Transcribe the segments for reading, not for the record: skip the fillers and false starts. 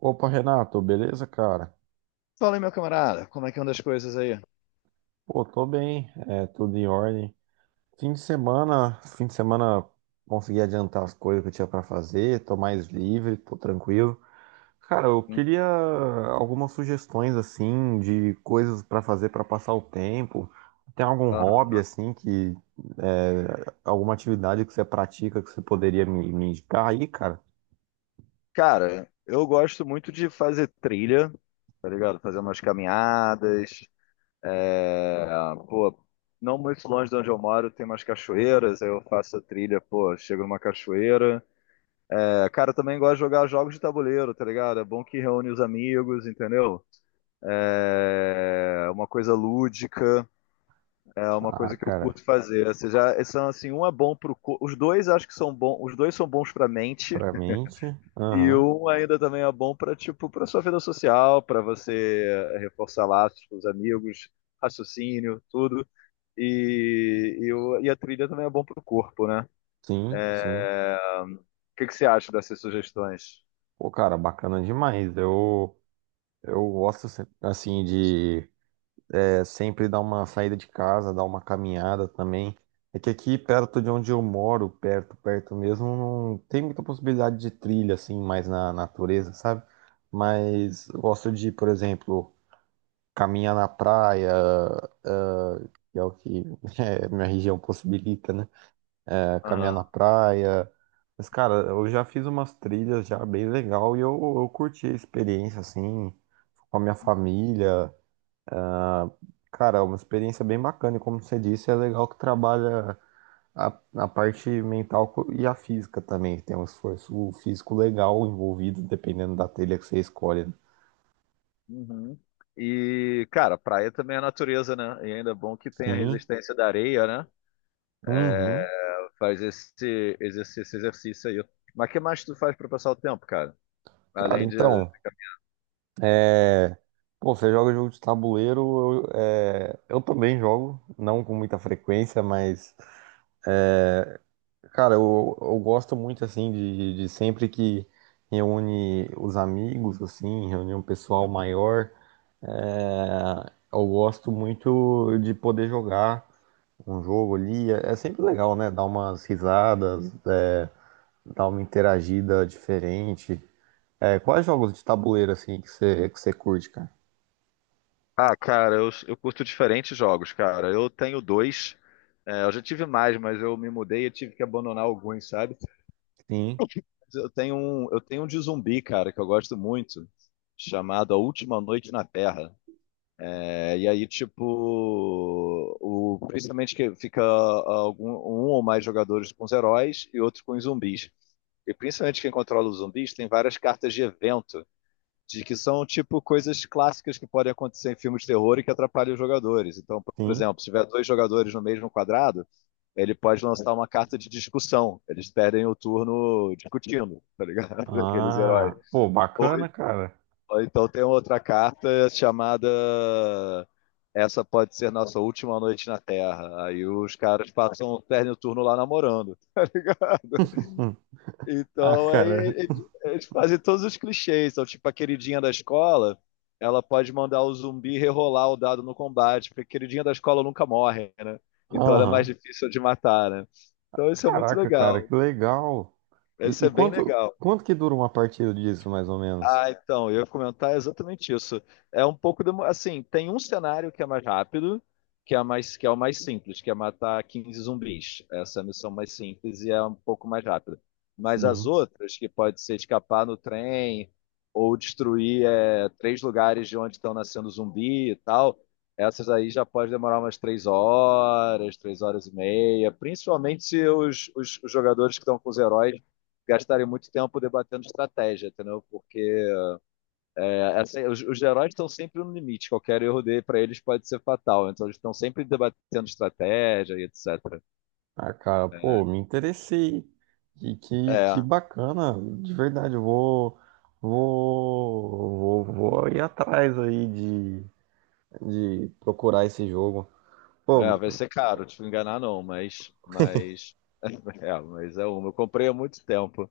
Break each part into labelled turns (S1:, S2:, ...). S1: Opa, Renato, beleza, cara?
S2: Fala aí, meu camarada, como é que anda das coisas aí?
S1: Pô, tô bem, é tudo em ordem. Fim de semana consegui adiantar as coisas que eu tinha pra fazer, tô mais livre, tô tranquilo. Cara, eu queria algumas sugestões assim de coisas pra fazer pra passar o tempo. Tem algum hobby assim que alguma atividade que você pratica que você poderia me indicar aí, cara?
S2: Cara, eu gosto muito de fazer trilha, tá ligado? Fazer umas caminhadas. é, Pô, não muito longe de onde eu moro, tem umas cachoeiras, aí eu faço a trilha, pô, chego numa cachoeira. É, cara, eu também gosto de jogar jogos de tabuleiro, tá ligado? É bom que reúne os amigos, entendeu? É uma coisa lúdica, é uma
S1: Ah,
S2: coisa que eu
S1: cara,
S2: curto fazer. Ou seja, são assim, um é bom pro corpo. Os dois acho que são bons, os dois são bons pra mente.
S1: pra mente,
S2: E
S1: aham.
S2: um ainda também é bom para tipo para sua vida social, para você reforçar laços com os amigos, raciocínio, tudo. E a trilha também é bom para o corpo, né?
S1: Sim, sim.
S2: É, O que que você acha dessas sugestões?
S1: Pô, cara, bacana demais. Eu gosto, assim, de sempre dar uma saída de casa, dar uma caminhada também. É que aqui perto de onde eu moro, perto, perto mesmo, não tem muita possibilidade de trilha, assim, mais na natureza, sabe? Mas eu gosto de, por exemplo, caminhar na praia, ah, que é o que minha região possibilita, né? É, caminhar
S2: Aham.
S1: na praia. Mas, cara, eu já fiz umas trilhas já bem legal e eu curti a experiência, assim, com a minha família. Cara, é uma experiência bem bacana, e como você disse, é legal que trabalha a, a parte mental e a física também, que tem um esforço físico legal envolvido, dependendo da telha que você escolhe, né?
S2: Uhum. E, cara, praia também é natureza, né? E ainda é bom que tem a
S1: Sim,
S2: resistência da areia, né?
S1: uhum.
S2: Faz esse exercício aí. Mas o que mais tu faz para passar o tempo, cara?
S1: Cara,
S2: Além de…
S1: então, pô, você joga jogo de tabuleiro, eu também jogo, não com muita frequência, mas, cara, eu gosto muito, assim, de sempre que reúne os amigos, assim, reúne um pessoal maior. Eu gosto muito de poder jogar um jogo ali. É sempre legal, né? Dar umas risadas, dar uma interagida diferente. Quais jogos de tabuleiro, assim, que você curte, cara?
S2: Ah, cara, eu curto diferentes jogos, cara. Eu tenho dois. É, eu já tive mais, mas eu me mudei e tive que abandonar alguns, sabe?
S1: Sim,
S2: Eu tenho um de zumbi, cara, que eu gosto muito, chamado A Última Noite na Terra. É, e aí, tipo, principalmente que fica um ou mais jogadores com os heróis e outros com os zumbis. E principalmente quem controla os zumbis tem várias cartas de evento de que são tipo coisas clássicas que podem acontecer em filmes de terror e que atrapalham os jogadores. Então, por
S1: sim.
S2: exemplo, se tiver dois jogadores no mesmo quadrado, ele pode lançar uma carta de discussão. Eles perdem o turno discutindo, tá ligado? Aqueles heróis.
S1: Ah, pô,
S2: Ou,
S1: bacana, cara.
S2: ou então tem outra carta chamada: essa pode ser nossa última noite na Terra. Aí os caras passam, perdem o turno lá namorando, tá ligado?
S1: Hum. Ah,
S2: Então, é,
S1: cara.
S2: é, é de é fazer todos os clichês. Então, tipo, a queridinha da escola, ela pode mandar o zumbi rerolar o dado no combate, porque a queridinha da escola nunca morre, né? Então, ela é mais
S1: Aham.
S2: difícil de matar, né? Então, isso é muito
S1: Caraca, cara,
S2: legal.
S1: que legal.
S2: Isso
S1: E
S2: é bem
S1: quanto,
S2: legal.
S1: quanto que dura uma partida disso, mais ou menos?
S2: Ah, então, eu ia comentar exatamente isso. É um pouco demo- assim, tem um cenário que é mais rápido, que é o mais simples, que é matar 15 zumbis. Essa é a missão mais simples e é um pouco mais rápida. Mas as
S1: Sim.
S2: outras, que pode ser escapar no trem ou destruir 3 lugares de onde estão nascendo zumbi e tal, essas aí já pode demorar umas 3 horas, 3 horas e meia, principalmente se os jogadores que estão com os heróis gastarem muito tempo debatendo estratégia, entendeu? Porque é assim, os heróis estão sempre no limite, qualquer erro dele para eles pode ser fatal, então eles estão sempre debatendo estratégia e etc.
S1: Ah, cara, pô, me interessei. E que
S2: É,
S1: bacana, de verdade, eu vou ir atrás aí de procurar esse jogo. Pô,
S2: Vai ser caro, te enganar não, mas é uma. Eu comprei há muito tempo,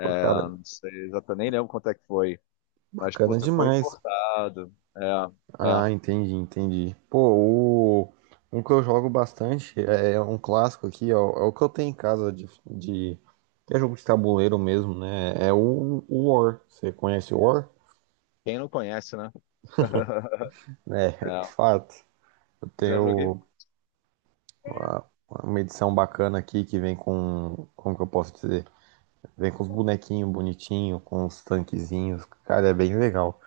S1: pô, cara,
S2: não sei, exatamente, nem lembro quanto é que foi, mas
S1: bacana
S2: puta, foi
S1: demais.
S2: importado,
S1: Ah, entendi, entendi. Pô, um que eu jogo bastante é um clássico aqui, é o que eu tenho em casa que é jogo de tabuleiro mesmo, né? É o War. Você conhece o War?
S2: quem não conhece, né?
S1: É,
S2: É,
S1: de fato. Eu
S2: já joguei.
S1: tenho. Uma uma edição bacana aqui que vem com, como que eu posso dizer? Vem com os bonequinhos bonitinhos, com os tanquezinhos, cara, é bem legal.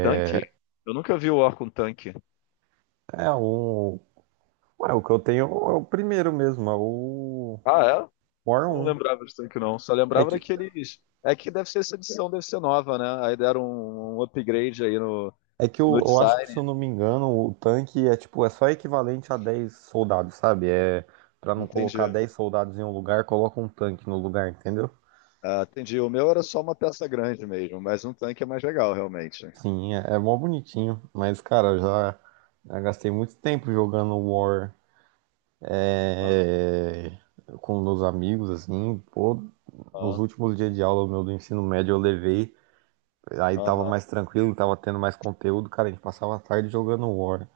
S2: Tanque, eu nunca vi o War com tanque.
S1: É o, o que eu tenho é o primeiro mesmo, é o
S2: Ah, é?
S1: War
S2: Não
S1: um.
S2: lembrava disso tanque não. Só
S1: É
S2: lembrava
S1: que,
S2: daqueles. É que deve ser essa edição, deve ser nova, né? Aí deram um upgrade aí no,
S1: é que eu,
S2: no
S1: eu acho que, se
S2: design.
S1: eu não me engano, o tanque é tipo, é só equivalente a 10 soldados, sabe? É pra não colocar
S2: Entendi.
S1: 10 soldados em um lugar, coloca um tanque no lugar, entendeu?
S2: Ah, entendi. O meu era só uma peça grande mesmo, mas um tanque é mais legal, realmente.
S1: Sim, é mó bonitinho, mas cara, eu já gastei muito tempo jogando War, é, com meus amigos, assim, pô, nos
S2: Aham,
S1: últimos dias de aula meu do ensino médio eu levei, aí tava
S2: aham.
S1: mais tranquilo, tava tendo mais conteúdo, cara, a gente passava a tarde jogando War.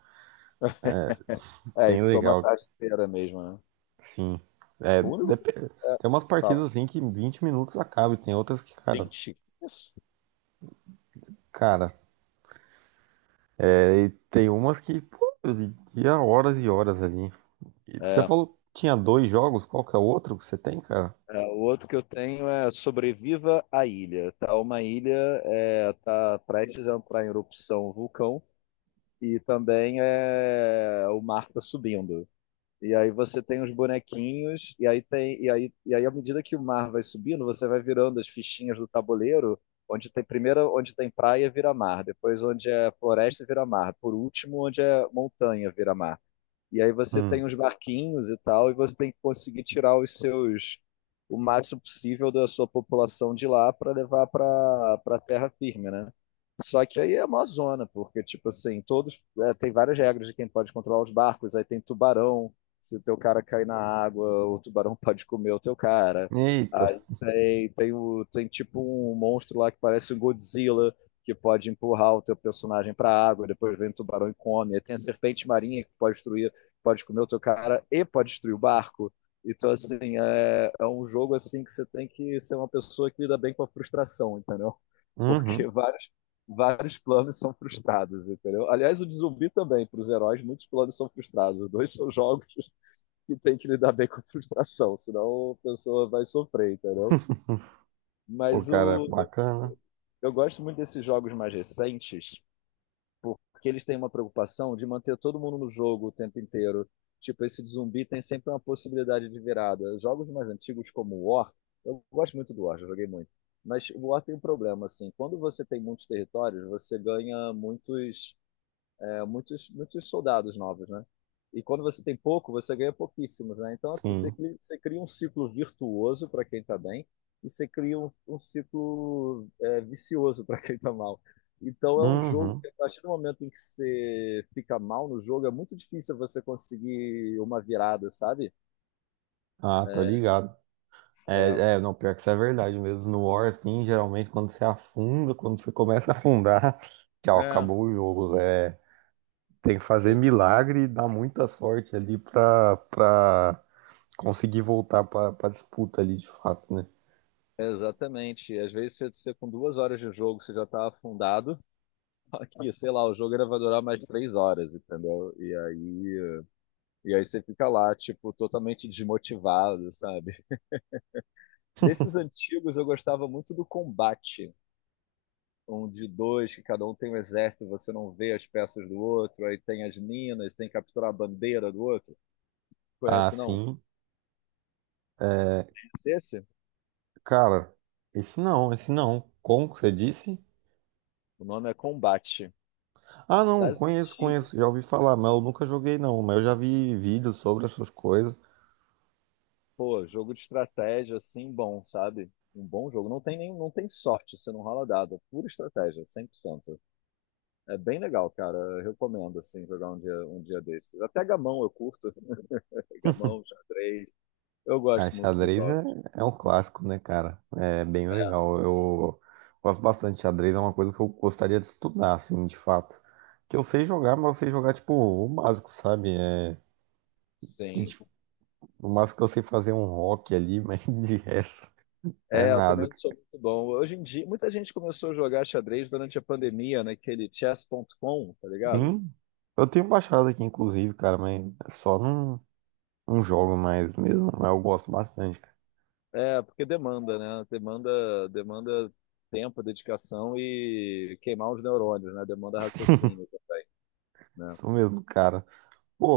S2: É, e
S1: Bem
S2: toma a
S1: legal,
S2: tarde inteira mesmo, né?
S1: sim. É,
S2: O único.
S1: dep-
S2: É,
S1: Tem umas
S2: fala,
S1: partidas assim que em 20 minutos acaba, e tem outras que, cara,
S2: 20? Isso.
S1: cara, é, e tem umas que, pô, ia horas e horas ali. E você
S2: É,
S1: falou que tinha dois jogos, qual que é o outro que você tem, cara?
S2: o outro que eu tenho é Sobreviva à Ilha. Tá uma ilha, é, tá prestes a entrar em erupção um vulcão. E também é o mar tá subindo. E aí você tem os bonequinhos, e aí tem, e aí à medida que o mar vai subindo, você vai virando as fichinhas do tabuleiro, onde tem primeiro onde tem praia vira mar, depois onde é floresta vira mar, por último onde é montanha vira mar. E aí você tem
S1: Hum.
S2: uns barquinhos e tal, e você tem que conseguir tirar os seus o máximo possível da sua população de lá para levar para para terra firme, né? Só que aí é uma zona, porque tipo assim, todos é, tem várias regras de quem pode controlar os barcos, aí tem tubarão, se o teu cara cair na água, o tubarão pode comer o teu cara.
S1: Eita.
S2: Aí tem tipo um monstro lá que parece um Godzilla, que pode empurrar o teu personagem para a água, depois vem o tubarão e come. Aí tem a serpente marinha que pode destruir, pode comer o teu cara e pode destruir o barco. Então, assim, é, é um jogo assim que você tem que ser uma pessoa que lida bem com a frustração, entendeu? Porque
S1: Uhum.
S2: vários planos são frustrados, entendeu? Aliás, o de zumbi também, para os heróis, muitos planos são frustrados. Os dois são jogos que tem que lidar bem com a frustração, senão a pessoa vai sofrer, entendeu?
S1: Pô,
S2: Mas
S1: cara,
S2: o,
S1: bacana.
S2: eu gosto muito desses jogos mais recentes, porque eles têm uma preocupação de manter todo mundo no jogo o tempo inteiro. Tipo, esse de zumbi tem sempre uma possibilidade de virada. Jogos mais antigos como o War, eu gosto muito do War, já joguei muito. Mas o War tem um problema, assim. Quando você tem muitos territórios, você ganha muitos muitos soldados novos, né? E quando você tem pouco, você ganha pouquíssimos, né? Então
S1: Sim.
S2: você cria um ciclo virtuoso para quem está bem e você cria um ciclo vicioso para quem está mal. Então é um jogo
S1: Uhum.
S2: que a partir do momento em que você fica mal no jogo, é muito difícil você conseguir uma virada, sabe?
S1: Ah, tô
S2: É,
S1: ligado.
S2: é,
S1: É, não, pior que isso é verdade mesmo. No War, assim, geralmente quando você afunda, quando você começa a afundar, tchau,
S2: é,
S1: acabou o jogo. É, tem que fazer
S2: é,
S1: milagre e dar muita sorte ali pra, pra conseguir voltar pra disputa ali, de fato, né?
S2: Exatamente. Às vezes você com 2 horas de jogo você já tá afundado. Aqui, sei lá, o jogo era vai durar mais 3 horas, entendeu? E aí você fica lá, tipo, totalmente desmotivado, sabe? Desses antigos eu gostava muito do combate. Um de dois, que cada um tem um exército, você não vê as peças do outro, aí tem as minas, tem que capturar a bandeira do outro.
S1: Ah,
S2: Conhece não?
S1: sim. É,
S2: Conhece esse?
S1: Cara, esse não, esse não. Como que você disse?
S2: O nome é Combate.
S1: Ah, não,
S2: Das
S1: conheço,
S2: antigas,
S1: conheço. Já ouvi falar, mas eu nunca joguei, não. Mas eu já vi vídeos sobre essas coisas.
S2: pô, jogo de estratégia, assim, bom, sabe? Um bom jogo. Não tem nem, não tem sorte, você não rola dado, é pura estratégia, 100%. É bem legal, cara. Eu recomendo, assim, jogar um dia desses. Até gamão eu curto. Gamão, xadrez. Eu
S1: A
S2: gosto muito dos
S1: xadrez
S2: jogos.
S1: é um clássico, né, cara? É bem legal. Eu gosto bastante de xadrez, é uma coisa que eu gostaria de estudar, assim, de fato. Que eu sei jogar, mas eu sei jogar, tipo, o básico, sabe? De-
S2: Sim.
S1: de- o básico que eu sei fazer é um rock ali, mas de resto é
S2: É, eu também
S1: nada.
S2: não sou muito bom. Hoje em dia, muita gente começou a jogar xadrez durante a pandemia, naquele chess.com, tá ligado?
S1: Sim, eu tenho baixado aqui, inclusive, cara, mas é só não jogo mais mesmo. Mas eu gosto bastante, cara.
S2: É, porque demanda, né? Demanda tempo, dedicação e queimar os neurônios, né? Demanda raciocínio, né?
S1: Isso mesmo, cara.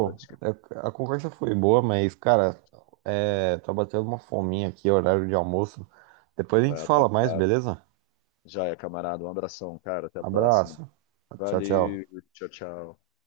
S2: Pra desca-,
S1: a conversa foi boa, mas, cara, tá batendo uma fominha aqui, horário de almoço. Depois a gente
S2: pra
S1: fala mais,
S2: atuar.
S1: beleza?
S2: Já é, camarada. Um abração, cara. Até a próxima.
S1: Abraço. Tchau,
S2: Valeu.
S1: tchau.
S2: Tchau, tchau.